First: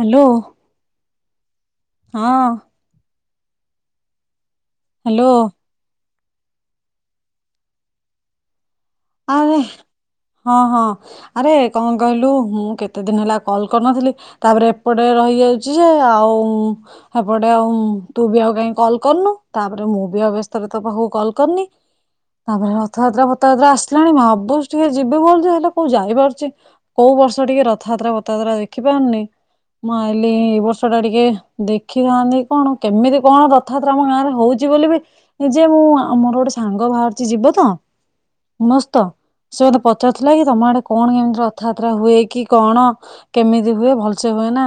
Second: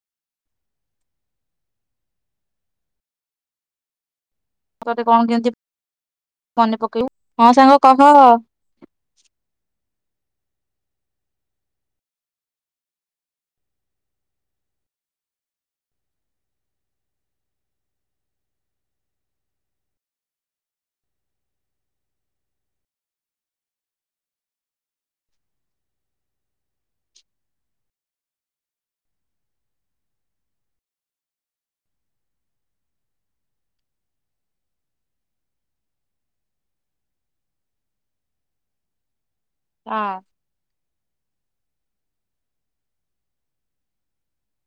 Hello. ହଁ। ତତେ କଣ ହ୍ୟାଲୋ କେମତି ମନେ ପକେଇବୁ ହଁ ସାଙ୍ଗ କହ ଆରେ ହଁ ହଁ ଆରେ କଣ କହିଲୁ ମୁଁ କେତେ ଦିନ ହେଲା କଲ କରିନଥିଲି ତାପରେ ଏପଟେ ରହିଯାଉଛି ଯେ ଆଉ ଏପଟେ ଆଉ ତୁ ବି ଆଉ କାହିଁକ କଲ୍ କରନୁ ତାପରେ ମୁଁ ବି ଆଉ ବ୍ୟସ୍ତରେ ତୋ ପାଖକୁ କଲ୍ କରିନି ତାପରେ ରଥଯାତ୍ରା ଫଥଯାତ୍ରା ଆସ ଆସିଲାଣି ଭାବୁଛି ଟିକେ ଯିବି ବୋଲିଲ ହେଲେ କୋଉ ଯାଇପାରୁଛି କୋଉ ବର୍ଷ ଟିକେ ରଥଯାତ୍ରା ବଥାଯାତ୍ରା ଦେଖି ପାରୁନି ମୁଁ ଆଲି ଏଇ ବର୍ଷ ଟା ଟିକେ ଦେଖିଥାନ୍ତି କଣ କେମିତି କଣ ରଥଯାତ୍ରା ଆମ ଗାଁରେ ହଉଛି ବୋଲି ଯେ ମୁଁ ଆମର ଗୋଟେ ସାଙ୍ଗ ବାହାରୁଛି ଯିବ ତ ମସ୍ତ ସେ ମତେ ପଚାରୁଥିଲା କି ତମ ଆଡେ କଣ କେମିତି ଅ କଥାାତ୍ରା ହୁଏ କି କଣ କେମିତି ହୁଏ ଭଲସେ ହୁଏ ନା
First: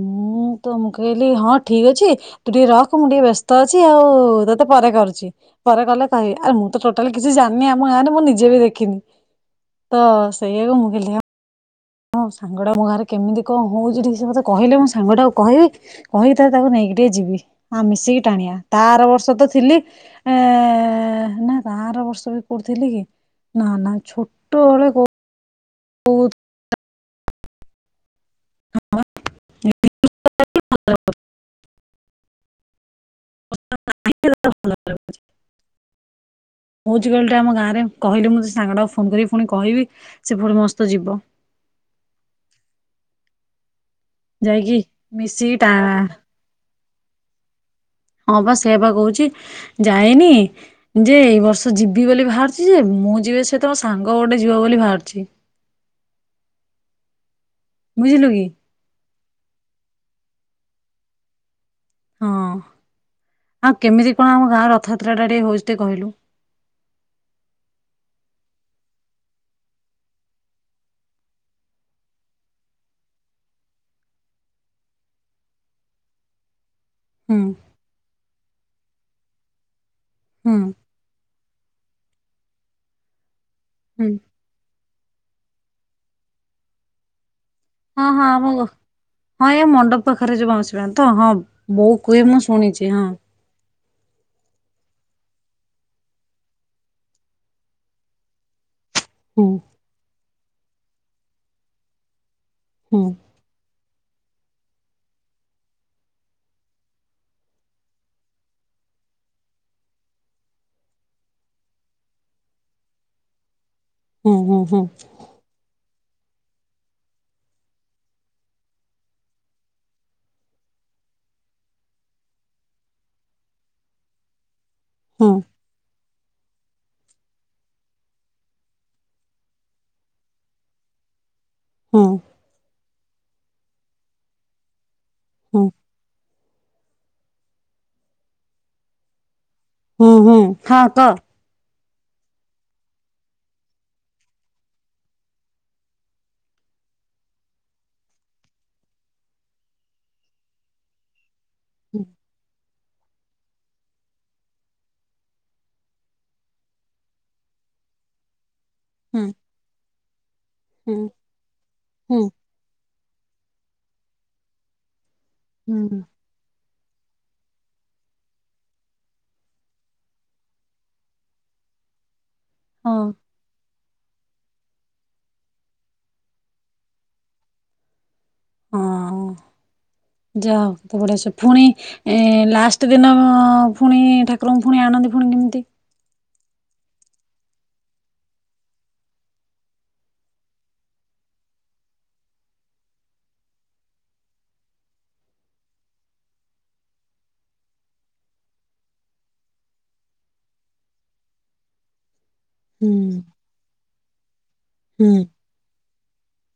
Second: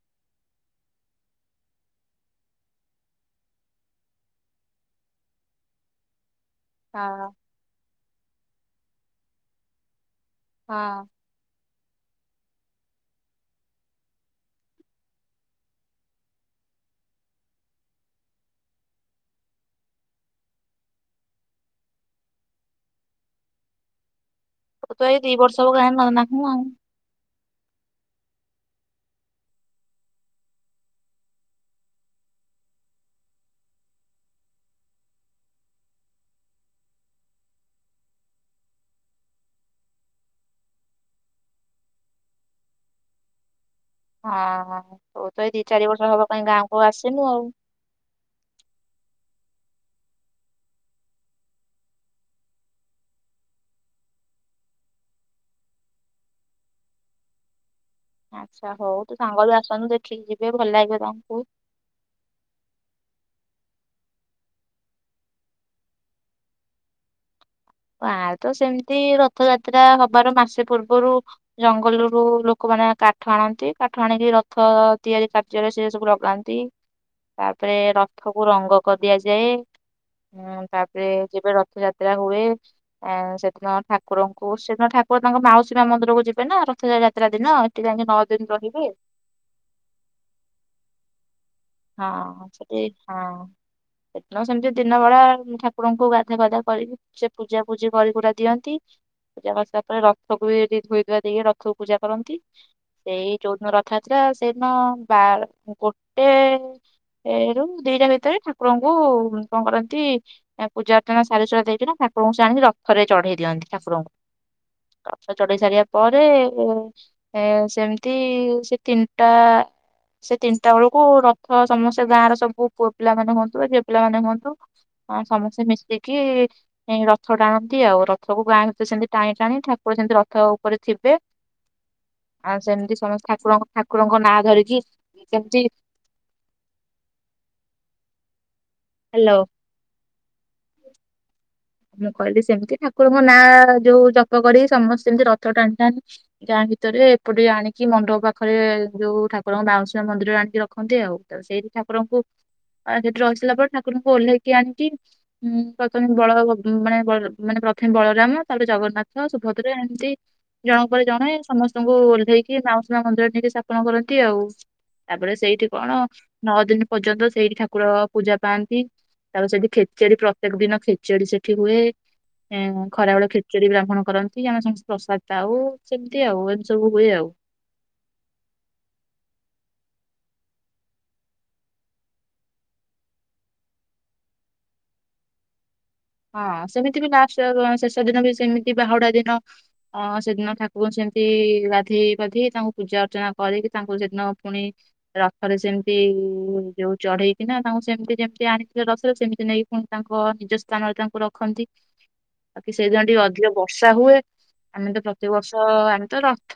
ମୁଁ ତ ମୁଁ କହିଲି ହଁ ଠିକ ଅଛି ତୁ ଟିକେ ରଖ ମୁଁ ଟିକେ ବ୍ୟସ୍ତ ଅଛି ଆଉ ତତେ ପରେ କରୁଛି ପରେ କଲେ କହିବି। ଆ ମୁଁ ତ ଟୋଟାଲି କିଛି ହଁ ଜାିନି ଆ ମୁଁ ନିଜେ ବି ଦେଖିନି ତ ସେଇଆକୁ ହଁ [inaudible] ହଁ ସାଙ୍ଗଟା ମୋ ଘରେ କେମିତି କଣ ହଉଛି ଟିକେ ସେ କେ କହିଲେ ମୁଁ ସାଙ୍ଗଟାକୁ କହିବି କହିିଥା ତାକୁ ନେଇକି ଟିକେ ଯିବି ଆ ମିଶିକି ଟାଣିବା ତା ଆର ବର୍ଷ ତ ଥିଲି ଏ ନା ତ ଆର ବର୍ଷ ବି କୋଉଠି ଥିଲି କି ନା ନାଛୋ ତ ଏ ଦୁଇ ବର୍ଷ ସବୁ [inaudible] ହଉଛି କହିଲଟା [unintelligible] ଆମ ଗାଁରେ କହିଲି ମୁଁ ସାଙ୍ଗଟାକୁ ଫୋନ କରିକି ପୁଣି କହିବି ସେ ପୁଣି ମସ୍ତ ଯିବ ଯାଇକି ହଁହଁ ତୁ ତ ଏ ମିଶିକି ଦିଇ ଟା ଚାରି ବର୍ଷ ହବ କ ଗାଁକୁ ହଉ ଆସିବୁ ଆଉ। ହଁ ବା ସେ ବା କହୁଛି ଯାଇନି ଯେ ଏଇ ବର୍ଷ ଯିବି ବୋଲି ବାହାରିଛି ଯେ ମୁଁ ଯିବି ସେ ତ ମୋ ସାଙ୍ଗ ଗୋଟେ ଯିବ ବୋଲି ବାହାରିଛି ବୁଝିଲୁ କି? ଆଚ୍ଛା ହଉ ତୁ ସାଙ୍ଗ ବି ଆସନ୍ତୁ ଦେଖିକି ଯିବି ଏ ଭଲ ଲାଗିବ ତମକୁ ହଁ ଆଉ କେମିତି କଣ ଆମ ଗାଁ ରଥଯାତ୍ରା ଟା ଟିକେ ହଉଛି ଟିକେ କହିଲୁ ଆ ତ ସେମିତି ରଥଯାତ୍ରା ହବାର ମାସେ ପୂର୍ବରୁ ଜଙ୍ଗଲରୁୁ ଲୋକମାନେ କାଠ ଆଣନ୍ତି କାଠ ଆଣିକି ରଥ ତିଆରି କାର୍ଯ୍ୟରେ ସେ ସବୁ ଲଗାନ୍ତି ହୁଁ ତାପରେ ର ତାକୁ ରଙ୍ଗ କରିଦିଆଯାଏ। ହୁଁ ତାପରେ ଯେବେ ରଥଯାତ୍ରା ହୁଏ। ହଁ ସେତ ହୁଁ ଠାକୁରଙ୍କୁ ସେଦିନ ଠାକୁ ପୁ ତାଙ୍କ ମାଉସୀମା ମନ୍ଦିରକୁ ଯିବେ ନା ରଥ ଯାତ୍ରା ଦିନ ଏଠି ଯାଇକି ହଁ ନଅ ହଁ ଦିନ ଆମ ରହିବେ ହଁ ଏ ମଣ୍ଡପ ପାଖରେ ଯିବା ଆସିବାଣି ତ ହଁ ବୋଉ କୁହେ ମୁଁ ହଁ ସେଠ ଶୁଣିଛି ହଁ ଏତ ସମ ଦିନ ଳା ଠାକୁରଙ୍କୁ ଗାଧୁଆ ପାଧୁଆ କରିକି ସେ ପୂଜା ପୂଜି କରିକୁରା ଦିଅନ୍ତି। ହୁଁ ତେରଦିନ ପରେ ରଥ - ସବୁ ଏଠି ଥୋଇ ଥୁଆ କରିକି ରଥକୁ ବି ଯି ଧୋଇ ଧୁଆ ଦେଇକି ରଥକୁ ପୂଜା କରନ୍ତି। [unintelligible] ହୁଁ ସେଇ ଯଉଦିନ ରଥ ା ସେଦିନ ବାର ଗୋଟେ ଏ ରୂ ଦିଟା ଭିତରେ ଠାକୁରଙ୍କୁ କଣ କରନ୍ତି ପୂଜା ଅର୍ଚ୍ଚନା ସାରି ସାରା ଦେଇକିନା ଠାକୁରଙ୍କୁ ସେ ଆଣିକି ରଥରେ ଚଢେଇ ଦିଅନ୍ତି ଠାକୁରଙ୍କୁ ହୁଁ ହୁଁ ତା ପରେ ଚଢେଇ ସାରିବା ପରେ ଏ ସେମିତି ସେ ତିନିଟା ସେ ତିନିଟା ବେଳକୁ ର୍ ତ ସମସ୍ତେ ଗାଁର ସବୁ ପୁଅ ପିଲାନେ ହୁଅନ୍ତୁ ଝିଅ ପିଲାମାନେ ହୁଅନ୍ତୁ ହଁ ହୁଁ ସମସ୍ତେ ମିଶି କି କି ରଥ ଟାଣନ୍ତି ଆଉ ରଥକୁ ଗାଁ ଭିତରେ ସେମତି ଟାଣି ଟାଣି ଠାକୁର ସେମିତି ରଥ ଉପରେ ଥିବେ। ହୁଁ ହୁଁ ଆଉ ସେମିତି ସମସ୍ତେ୍ ଠାକୁର ଠାକୁରଙ୍କ ନାଁ ଧରିକି ହୁଁ ଇ [inaudible] ହ୍ୟାଲୋ ହୁଁ ହୁଁ ହଁ କହ ମୁଁ କହିଲି ସେମିତି ଠାକୁରଙ୍କ ନାଁ ଯୋଉ ଜପ କରି ସମସ୍ତେ ସେମତି ରଥ ଟାଣିଥାାନ୍ତି ଗାଁ ଭିତରେ ଏପଟେ ଆଣିକି ମଣ୍ଡପ ପାଖରେ ଯୋଉ ଠାକୁରଙ୍କ ବାଉଁଶିଣ ମନ୍ଦିର ଆଣିକି ରଖନ୍ତି ଆଉ ସେଇଠି ଠାକୁରଙ୍କୁ ସେଠି ରସିଲା ପରେ ଠାକୁରଙ୍କୁ ଓହ୍ଲେଇକି ଆଣିକିଁ ପ୍ରଥମେ ବଳଭଦ୍ର୍ ମାନେ ମାନେ ପ୍ରଥମେ ବଳରାମ ତାପରେ ହୁଁ ଜଗନ୍ନାଥ ସୁଭଦ୍ରା ଏମିତି୍ ଜଣ ହୁଁ ପରେ ଜଣେ ସମସ୍ତଙ୍କୁ ହୁଁ ଓହ୍ଲେଇକି ନଉ ମନ୍ଦିର ଟିକି ସ୍ଥାପନ କରନ୍ତି ଆଉ। ତାପରେ ସେଇଠି କଣ ହୁଁ ନଅ ଦିନି ପର୍ଯ୍ୟନ୍ତ ସେଇଠି ଠାକୁର ପୂଜା ପାଆନ୍ତି ତା ସେଠି ଖେଚେଡି ପ୍ରତ୍ୟେକ ଦିନ ଖେଚେଡି ସେଠି ଏଠି ହୁଏ। ହଁ ଖରାବେଳ ଖିଚୁଡି ବା କଣ କରନ୍ତି ଆମେ ସମସ୍ତେ ପ୍ରସାଦ ପାଉ ସେମିତି ଆଉ ଏମିତି ସବୁ ହୁଏ ଆଉ ହଁ ଯାଅ ତ ଵଢିସେ ପୁଣି ଏ ଲାଷ୍ଟ ଦିନ ଫୁଣି ଠାକୁରଙ୍କୁ ଫୁଣି ଆଣନ୍ତି ପୁଣି କେମିତି ହଁ ସେମିତି ବି ଲାଷ୍ଟ ଶେଷ ଦିନ ବି ସେମିତି ବାହୁଡା ଦିନ ଅ ସେଦିନ ଠାକୁରଙ୍କୁ ସେମିତି ଗାଧେଇ ବାଧେଇ ତାଙ୍କୁ ପୂଜା ଅର୍ଚ୍ଚନା କରିକି ତାଙ୍କୁ ସେଦିନ ପୁଣି ରଥରେ ସେମିତି ଯୋଉ ଚଢେଇକିନା ତାଙ୍କୁ ସେମିତି ଯେମିତି ଆଣିଥିଲେ ରସରେ ସେମିତି ନେଇକି ପୁଣି ତାଙ୍କ ନିଜ ସ୍ତା ସ୍ଥାନରେ ତାଙ୍କୁ ରଖନ୍ତି। ବାକି ହୁଁ ସେଇଦିନ ଟିକେ ଅଧିକ ବର୍ଷା ହୁଏ ଆମେ ତ ହୁଁ ପ୍ରତିବର୍ଷ ଅ ତ ରଥ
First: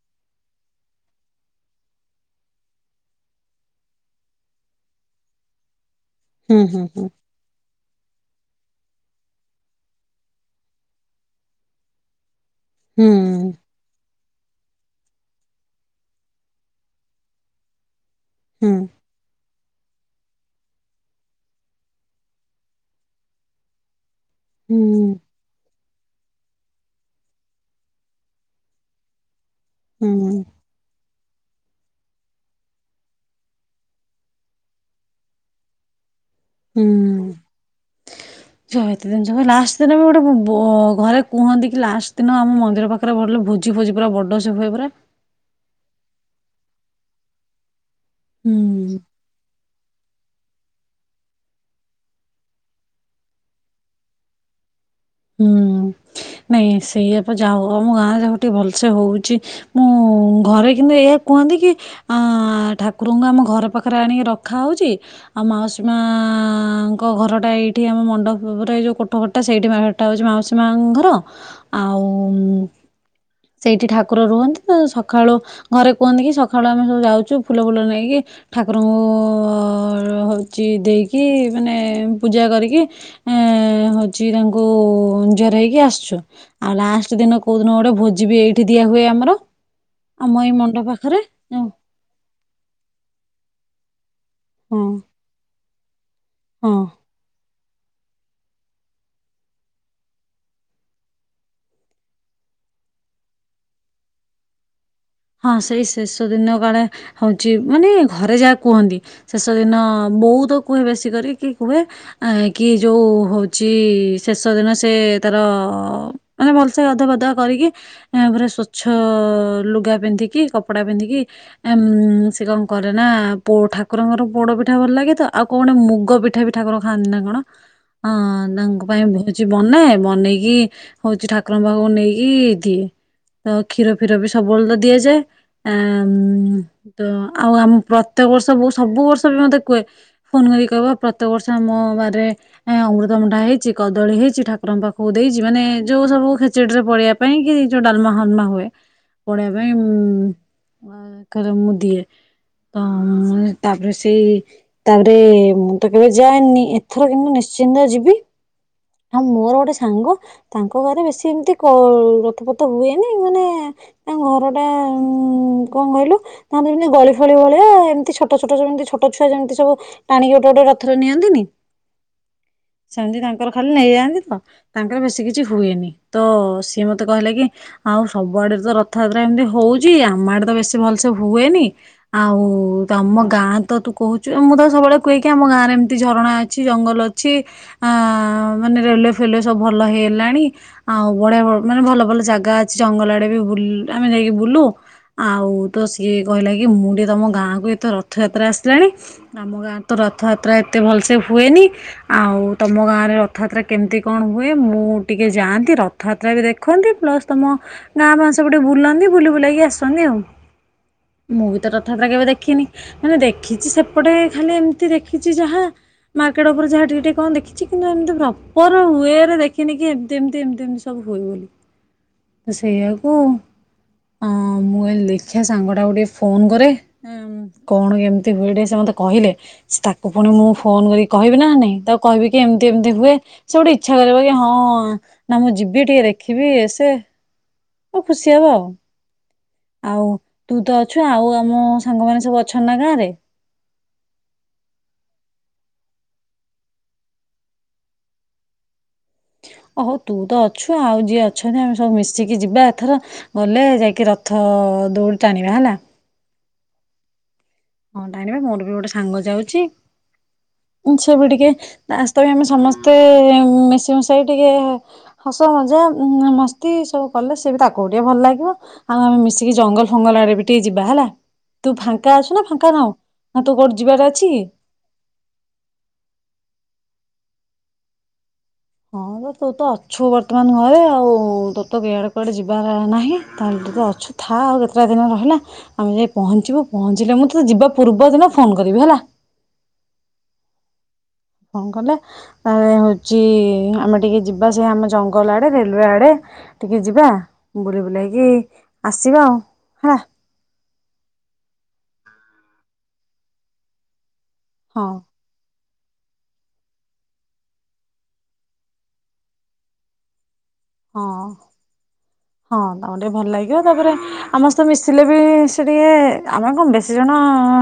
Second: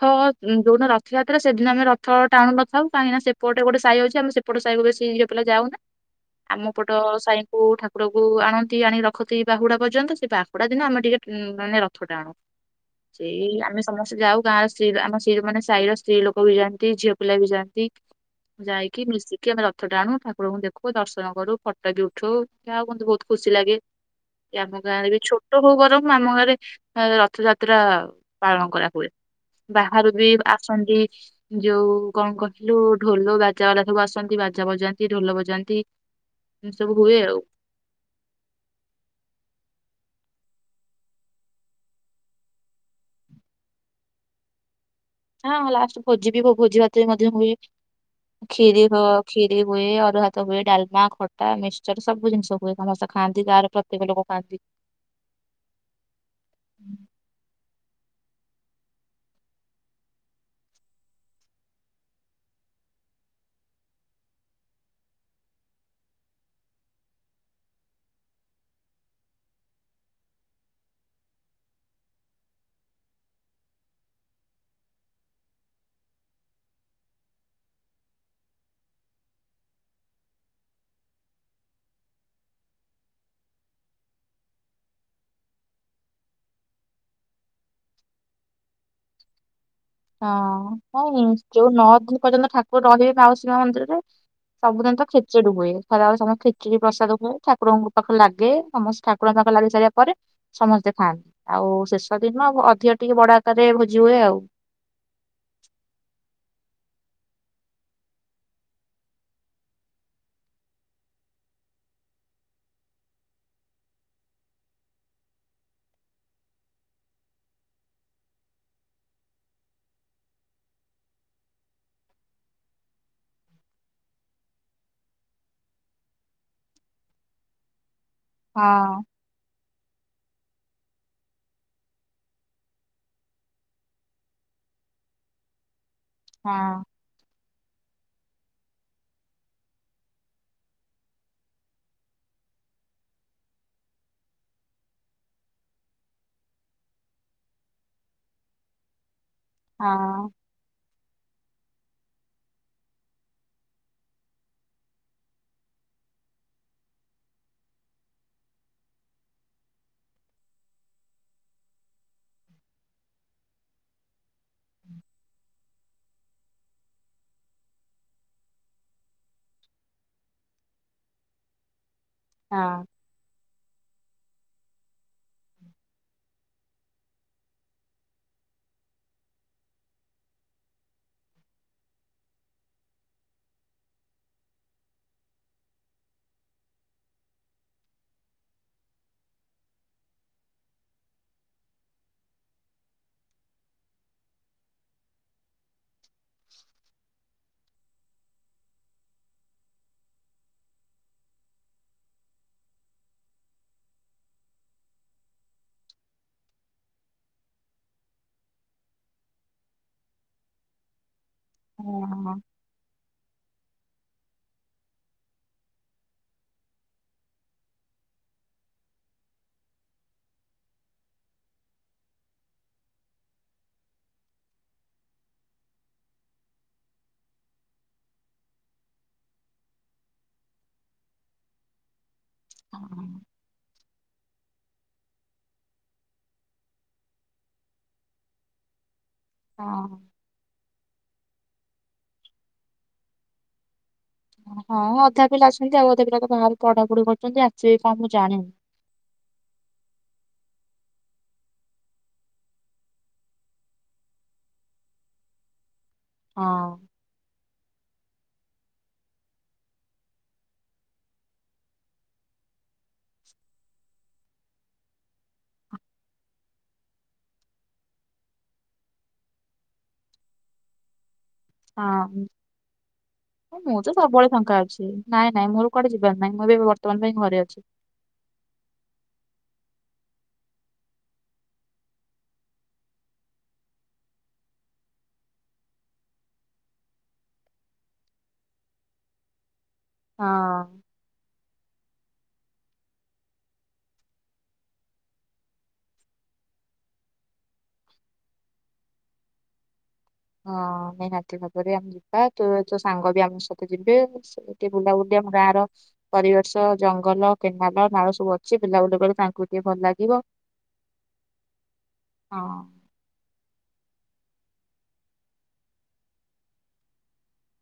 ଯୋଉଦିନ ରଥଯାତ୍ରା ସେଦିନ ଆମେ ରଥ ଟାଣୁ ନଥାଉ କାହିଁକିନା ସେପଟେ ଗୋଟେ ସାହି ଅଛି ଆମେ ସେପଟ ସାହିକୁ ବେଶୀ ଇଏ ପିଲା ଯାଉନା। ହୁଁ ଆମ ହୁଁ ପଟ ସାଇଙ୍କୁ ଠାକୁର କୁ ଆଣ ତି ଆଣିକ ରଖନ୍ତି ବାହୁଡା ପର୍ଯ୍ୟନ୍ତ ସେ ବାହୁଡା ଦିନ ଆମେ ଟିକେ ମାନେ ରଥ ଟାଣୁ ହୁଁ ସେଇ ଆମେ ସମସ୍ତେ ଯାଉ। ଗାଁ ର ସ୍ତ୍ରୀ ଆମ ମାନେ ସାହି ର ସ୍ତ୍ରୀ ଲୋକ ବି ଯାଆନ୍ତି ଝିଅ ପିଲା ବି ଯାଆନ୍ତି ହୁଁ ହୁଁ ଯାଇକି ମିଶିକି ଆମେ ରଥ ଟା ଣୁ ଠାକୁରଙ୍କୁ ଦେଖୁ ଦର୍ଶନ କରୁ ଫଟୋ ବି ଉଠୁ ଯଉୁନ୍ତୁ ବହୁତ ଖୁସି ଲାଗେ। କି ଆମ ହୁଁ ଗାଁରେ ବି ଛୋଟ ହଉ ବରମ୍ ଆମ ଘରେ ରଥଯାତ୍ରା ପାଳନ କରା ହଏ ବାହାରୁ ବି ହୁଁ ଆସନ୍ତି ଯୋଉ କଣ କହିଲୁ ଢୋଲ ବାଜା ବାଲା ସବୁ ଆସନ୍ତି ବାଜା ବଜାନ୍ତି ଢୋଲ ବଜାନ୍ତି। ଏ ସବୁ ହୁଏ ହୁଁ ଆଉ। ଏତେ ଦିନ ସ ଲାଷ୍ଟ ଦିନ ବି ଗୋଟେ ଘରେ କୁହନ୍ତି କି ଲାଷ୍ଟ ଦିନ ଆମ ମନ୍ଦିର ପାଖରେ ବିଲେ ଭୋଜି ଫୋଜି ପୁରା ବଡ ସବୁଏ ପୁରା ହଁ ଲାଷ୍ଟ ଭୋଜି ବି ଭୋଜି ଭାତରେ ମଧ୍ୟ ହୁଏ। ଖିରି ହୁଁ। ହଅ ଖ୍ଷୀରି ହୁଏ ଅରୁ ହାତ ହୁଏ ଡାଲମା ଖଟା ମିକସଚର ସବୁ ଜିନିଷ ହୁଏ ତା ସମସ୍ତେ ଖାଆନ୍ତି ଗାଁର ପ୍ରତ୍ୟେକ ଲୋକ ଖାଆନ୍ତି। ହୁଁ ନ ସେଇ ଆପ ଯାଉ ଆଗ ଠି ଭଲସେ ହଉଛି ମୁଁ ଘରେ କିନ୍ତୁ ଏହା କୁହନ୍ତି କି ଠାକୁରଙ୍କୁ ଆମ ଘର ପାଖରେ ଆଣିକି ରଖାହେଉଛି ଆଉ ମାଉସୀ ମାଙ୍କ ଘରଟା ଏଇଠି ଆମ ମଣ୍ଡପରେ ଏଇ ଯେଉଁ କୋଠଟଟା ସେଇଠି ସେଟା ହଉଛି ମାଉସୀ ମା ଘର ଆଉ ସେଇଠି ଠାକୁର ରୁହନ୍ତି ତ ସକାଳୁ ଘରେ କୁହନ୍ତି କି ସକାଳୁ ଆମେ ସବୁ ଯାଉଛୁ ଫୁଲ ଫୁଲ ନେଇକି ଠାକୁରଙ୍କୁ ହଉଛି ଦେଇକି ମାନେ ପୂଜା କରିକି ଏ ହଉଛି ତା ଙ୍କୁ ଜୁହାର ହେଇକି ଆସୁଛୁ ଆଉ ଲାଷ୍ଟ ଦିନ କୋଉ ଦିନ ଗୋଟେ ଭୋଜି ବି ଏଇଠି ଦିଆ ହୁଏ ଆମର। ଆମ ଏଇ ମଣ୍ଡପ ହଁ ପାଖରେ ନାଇଁ ଯୋଉ ନଅ ଦିନ ପର୍ଯ୍ୟନ୍ତ ଠାକୁର ରହିବେ ମାଉସୀମା ମନ୍ଦିରରେ। ହଁ ସବୁଦିନ ତ ଖିଚୁଡ଼ି ହୁଏ। ଖରା ବେଳେ ସଵୁ ହଁ। ଖିଚିଢ଼ି ପ୍ରସଦ ହୁଏ ଠା ଠାକୁରଙ୍କ ପାଖେ ଲାଗେ ସମସ୍ତେ ଠାକୁରଙ୍କ ପାଖେ ଲାଗି ସାରିବା ପରେ ସମସ୍ତେ ଖାଆନ୍ତି ଆଉ ଶେଷ ଦିନ ଅଧିକ ଟିକେ ବଡ ଆକାରରେ ଭୋଜି ହୁଏ ଆଉ। ହଁ ସେଇ ଶେଷ ଦିନ କାଳେ ହଉଛି ମାନେ ଘରେ ଯାହା କୁହନ୍ତି ଶେଷ ଦିନ ବହୁତ କୁହେ ବେଶୀ କର କି କୁହେ କି ଯୋଉ ହଉଛି ଶେଷ ଦିନ ସେ ତାର ମାନେ ଭଲସେ ଗାଧୁଆ ପାଧୁଆ କରିକି ଏ ପୁରା ସ୍ବଚ୍ଛ ଲୁଗା ପି ପିନ୍ଧିକି କପଡା ପିନ୍ଧିକି ଉ ସେ କଣ କରେ ନା ଠାକୁରଙ୍କର ପୋଡ ପିଠା ଭଲ ଲାଗେ ତ ଆଉ କଣ ଗଟେ ମୁଗ ପିଠା ବି ଠାକୁର ଖାଆନ୍ତି ନା କଣ। ହଁ ତାଙ୍କ ପାଇଁ ହଁ ଭୋଜି ବନାଏ ବନେଇକି ହଉଛି ଠାକୁରଙ୍କ ପାଖକୁ ନେଇକି ଦିଏ ତ କ୍ଷୀର ଫିର ବି ସବୁବେଳେ ତ ଦିଆଯାଏ। ହଁ ତ ଆଉ ଆମେ ପ୍ର ପ୍ରତ୍ୟେକ ବର୍ଷ ବ ସବୁ ବର୍ଷ ବି ମତେ କୁେ ଫୋନ କରିକି କହିବ ପ୍ରତ୍ୟେକ ବର୍ଷ ଆମ ବାହାରେ ଅମୃତ ମୁଢା ହେଇଛି କଦଳୀ ହେଇଛି ଠାକୁରଙ୍କ ପାଖକୁ ଦେଇଛି ମାନେ ଯୋଉ ସବୁ ଖେଚୁଡିରେ ପଢ଼ିବା ପାଇଁ କି ଯୋଉ ଡାଲମା ଫାଲମା ହୁଏ ପଢ଼ି ହଁ [unintelligible] ରେ ମୁଁ ଦିଏ ତ ତାପରେ ସେଇ ତାପରେ ମୁଁ ତ କେବେ ଯାଏନି ଏଥର କିନ୍ତୁ ନିଶ୍ଚିନ୍ତ ଯିବି ଆଉ ମୋର ଗୋଟେ ସାଙ୍ଗ ତାଙ୍କ ଘରେ ବେଶୀ ଏମିତି ରଥ ପଥ ହୁଏନି ମାନେ ତାଙ୍କ ଘରେ ଗୋଟେ ଉ କଣ କହିଲୁ ତାହ ଯେମିତି ଗଳି ଫଳି ଭଳିଆ ଏମିତି ଛୋଟ ଛୋଟ ଯେମିତି ଛୋଟ ଛୁଆ ଯେମିତି ସବୁ ଟାଣିକି ଗୋଟେ ଗୋଟେ ରଥରେ ନିଅନ୍ତିନି। ହଁ ସେମିତି ତାଙ୍କର ଖା ନେଇଯାଆନ୍ତି ତ ତାଙ୍କର ବେଶୀ କିଛି ହୁଏନି ତ ସିଏ ମତେ କହିଲେ କି ଆଉ ସବୁଆଡେ ତ ରଥଯା ଏମିତି ହଉଛି ଆମ ଆଡେ ତ ବେଶୀ ଭଲସେ ହୁଏନି ଆଉ ତମ ଗାଁ ତ ତୁ କହୁଛୁ ମୁଁ ତାକୁ ସବୁବେଳେ କୁହେକି ଆମ ଗାଁ ରେ ଏମିତି ଝରଣା ଅଛି ଜଙ୍ଗଲ ଅଛି ଆ ମାନେ ରେଲୱେ ଫେଲୱେ ସବୁ ଭଲ ହେଇଲାଣି ଆଉ ବଢିଆ ମାନେ ଭଲ ଭଲ ଜାଗା ଅଛି ଜଙ୍ଗଲ ଆଡ଼େ ବି ବୁଲି ଆମେ ଯାଇକି ବୁଲୁ ଆଉ ତ ସିଏ କହିଲା କି ମୁଁ ଟିକେ ତମ ଗାଁକୁ ଏତେ ରଥଯାତ୍ରା ଆସିଲାଣି ଆମ ଗାଁରେ ତ ରଥଯାତ୍ରା ଏତେ ଭଲସେ ହୁଏନି ଆଉ ତମ ଗାଁରେ ରଥଯାତ୍ରା କେମିତି କଣ ହୁଏ ମୁଁ ଟିକେ ଯାଆନ୍ତି ରଥଯାତ୍ରା ବି ଦେଖନ୍ତି ପ୍ଲସ୍ ତମ ଗାଁ ମା ସ ଗୋଟେ ବୁଲନ୍ତି ବୁଲି ବୁଲାକି ଆସନ୍ତି ଆଉ। ମୁଁ ବି ତ ରଥଯାତ୍ରା କେବେ ହଁ ଦେଖିନି ମାନେ ଦେଖି ଦେଖିଛି ସେପଟେ ଖାଲି ଏମିତି ଦେଖିଛି ଯାହା ମାର୍କେଟ ଉପରେ ଯାହା ଟିକିେ ଟିକେ କଣ ଦେଖିଛି କିନ୍ତୁ ଏମିତି ପ୍ରପର ୱେରେ ଦେଖିନି କି ଏମିତି ଏମିତି ଏମିତି ଏମିତି ସବୁ ହୁଏ ବୋଲି ତ ସେଇଆକୁ। ଅ ମୁଁ କଇଲି ଦେଖିଆ ସାଙ୍ଗଟାକୁ ଟିକେ ଫୋନ୍ କରେ କଣ କେମିତି ହୁଏ ଟିକେ ସେ ମତେ କହିଲେ ତାକୁ ପୁଣି ମୁଁ ଫୋନ୍ କରି କହିବି ନା ନାଇଁ ତାକୁ କହିବି କି ଏମିତି ହଁ ଏମିତି ହୁଏ ସେ ଗୋଟେ ଇଚ୍ଛା କରିବ କି ହଁ ହଁ ନା ମୁଁ ଯିବି ଟିକେ ଦେଖିବି ଏସେ ଖୁସି ହବ ଆଉ। ହଁ। ଆଉ ତୁ ତ ଅଛୁ ଆଉ ଆମ ସାଙ୍ଗ ମାନ ସବୁ ଅଛନ୍ତି ନା ଗାଁ ରେ? ହଁ ଅଧା ପିଲା ଅଛନ୍ତି ଆଉ ଅଧା ପିଲା ତ ବାହାରେ ପଢାପଢି କରୁଛନ୍ତି ଆସିବେ କ ମୁଁ ଜାଣିନି। ଓହୋ ତୁ ତ ଅଛୁ ଆଉ ଯିଏ ଅଛନ୍ତି ଆମେ ସବୁ ମିଶିକି ଯିବା ଏଥର ଗଲେ ଯାଇକି ରଥ ଦୌଡି ଟାଣିବା ହେଲା। ହଁ। ହଁ ଟାଣିବା ମୋର ବି ଗୋଟେ ସାଙ୍ଗ ଯାଉଛି ସେ ବି ଟିକେ ତାସ୍ତ ବି ଆମେ ସମସ୍ତେ ମିଶି ମିଶାଇ ଟିକେ ହସ ମଜା ମସ୍ତି ସବୁ କଲେ ସେ ବି ତାକୁ ଟିକେ ଭଲ ଲାଗିବ ଆଉ ଆମେ ମିଶିକି ଜଙ୍ଗଲ ଫଙ୍ଗଲ ଆଡ଼େ ବି ଟିକେ ଯିବା ହେଲା। ତୁ ଫାଙ୍କା ଅଛୁ ନା ଫାଙ୍କା ନାହୁଁ ନା ତୁ କୋଉଠି ମୁଁ ତ ଯିବାର ଅଛି ସବୁବେଳେ କି? ଫାଙ୍କା ଅଛି ନାଇଁ ନାଇଁ ମୋର କୁଆଡେ ଯିବାର ନାହିଁ ମୁଁ ବି ବର୍ତ୍ତମାନେ ପାଇଁ ଘରେ ଅଛି। ହଁ ତୁ ତ ଅଛୁ ବର୍ତ୍ତମାନ ଘରେ ଆଉ ତୋର ତ ଏଆଡେ କୁଆଡେ ଯିବ ନାହିଁ ତାହେଲେ ତତେ ଅଛୁ ଥା ଆଉ କେତେଟା ଦିନ ରହିଲା ଆମେ ଯାଇ ପହଞ୍ଚିବୁ ପହଞ୍ଚିଲେ ମୁଁ ତୋତେ ଯିବା ପୂର୍ବ ଦିନ ଫୋନ୍ କରିବି ହେଲା। ହଁ। କଣ କଲେ ତା ହଉଛି ଆମେ ଟିକେ ଯିବା ସେ ଆମ ଜଙ୍ଗଲ ଆଡେ ରେଲୱେ ଆଡେ ଟିକେ ଯିବା ବୁଲି ବୁଲେଇକି ଆସିବା ଆଉ ହେଲା ହଁ ନିହାତି ଭାବରେ ଆମ ଯିବା ତୁ ତୋ ସାଙ୍ଗ ବି ଆମ ସ ଯିବେ ଏଠେ ହଁ ବୁଲା ଉଦ୍ୟମ ଗାଁର ପରିବେଶ ଜଙ୍ଗଲ କେନାଲ ନାଳ ସବୁ ଅଛି ବୁଲା ବୁଲି କ ତାଙ୍କୁ ଟିକେ ଭଲ ଲାଗିବ ହଁ ହଁ ତମର ଟିକେ ଭଲ ଲାଗ ତାପରେ ଆମସ୍ତେ ମିଶିଲେ ବି ସେ ଟିକେ ଆମେ କଣ ବେଶୀ ଜଣ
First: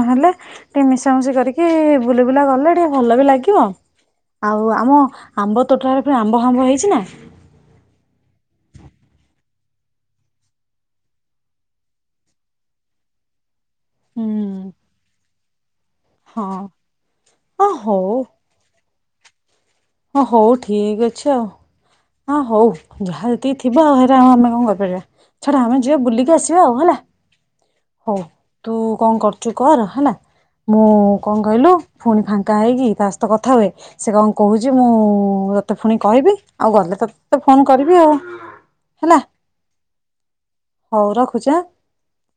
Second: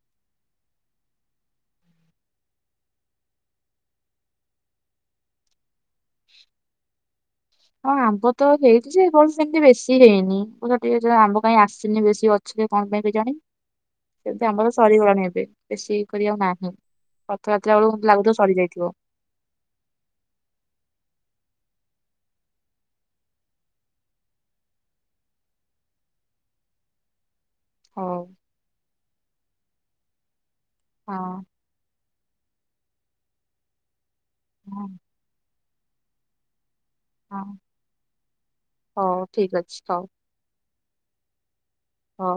ହେଲେ ଟିକେ ମିଶାମଶି କରିକି ବୁଲି ବୁଲା କଲେ ଟିକେ ଭଲ ବି ଲାଗିବ ଆଉ ଆମ ଆମ୍ବ ତୋଟାରେ ପ ଆମ୍ବ ଫାମ୍ବ ହେଇଛି ନା ହଁ ଆମ୍ବ ତ ହେଇଛି ଯେ କଣ ସେମିତି ବେଶୀ ହେଇନି କ ଟିକେ ଅ ଆମ୍ବ କାଇଁ ଆସିନି ବେଶୀ ଅଛି କେ କଣ ପାଇଁ କି ଜାଣି ହୁଁ ସେୁ ଆମର ସରିଗୋଡ଼ ନେବେ ବେଶୀ କରିବାକୁ ହଁ ନାହିଁ ହଁ ରଥଯାତ୍ରା ବେଳକୁ ହଉ ଲାଗୁଥିବ ସରିଯାଇଥିବ ହଁ ହଉ ଠିକ ଅଛି ଆଉ ହ ହଉ ଯାହାତିି ଥିବ ଆଉ ଆମେ କଣ କରିପାରିବା ଛଡା ଆମେ ଯିବା ବୁଲିକି ଆସିବା ଆଉ ହେଲା ହ ହଉ ତୁ କଣ କର ଏ କର ରହନା ମୁଁ ହଁ କଣ କହିଲୁ ପୁଣି ଫାଙ୍କା ହେଇକି ସ୍ତ କଥା ହୁଏ ସେ କଣ? ଯେ ମୁଁ ହଁ ର ତତେ ପୁଣି କହିବି ଆଉ ଗଲେ ତତେ ତ ହଁ ଫୋନ କରିବି ଆଉ ହେଲା ହଉ ଠିକ ଅଛି ହଉ ରଖୁଛ ଆ ହଁ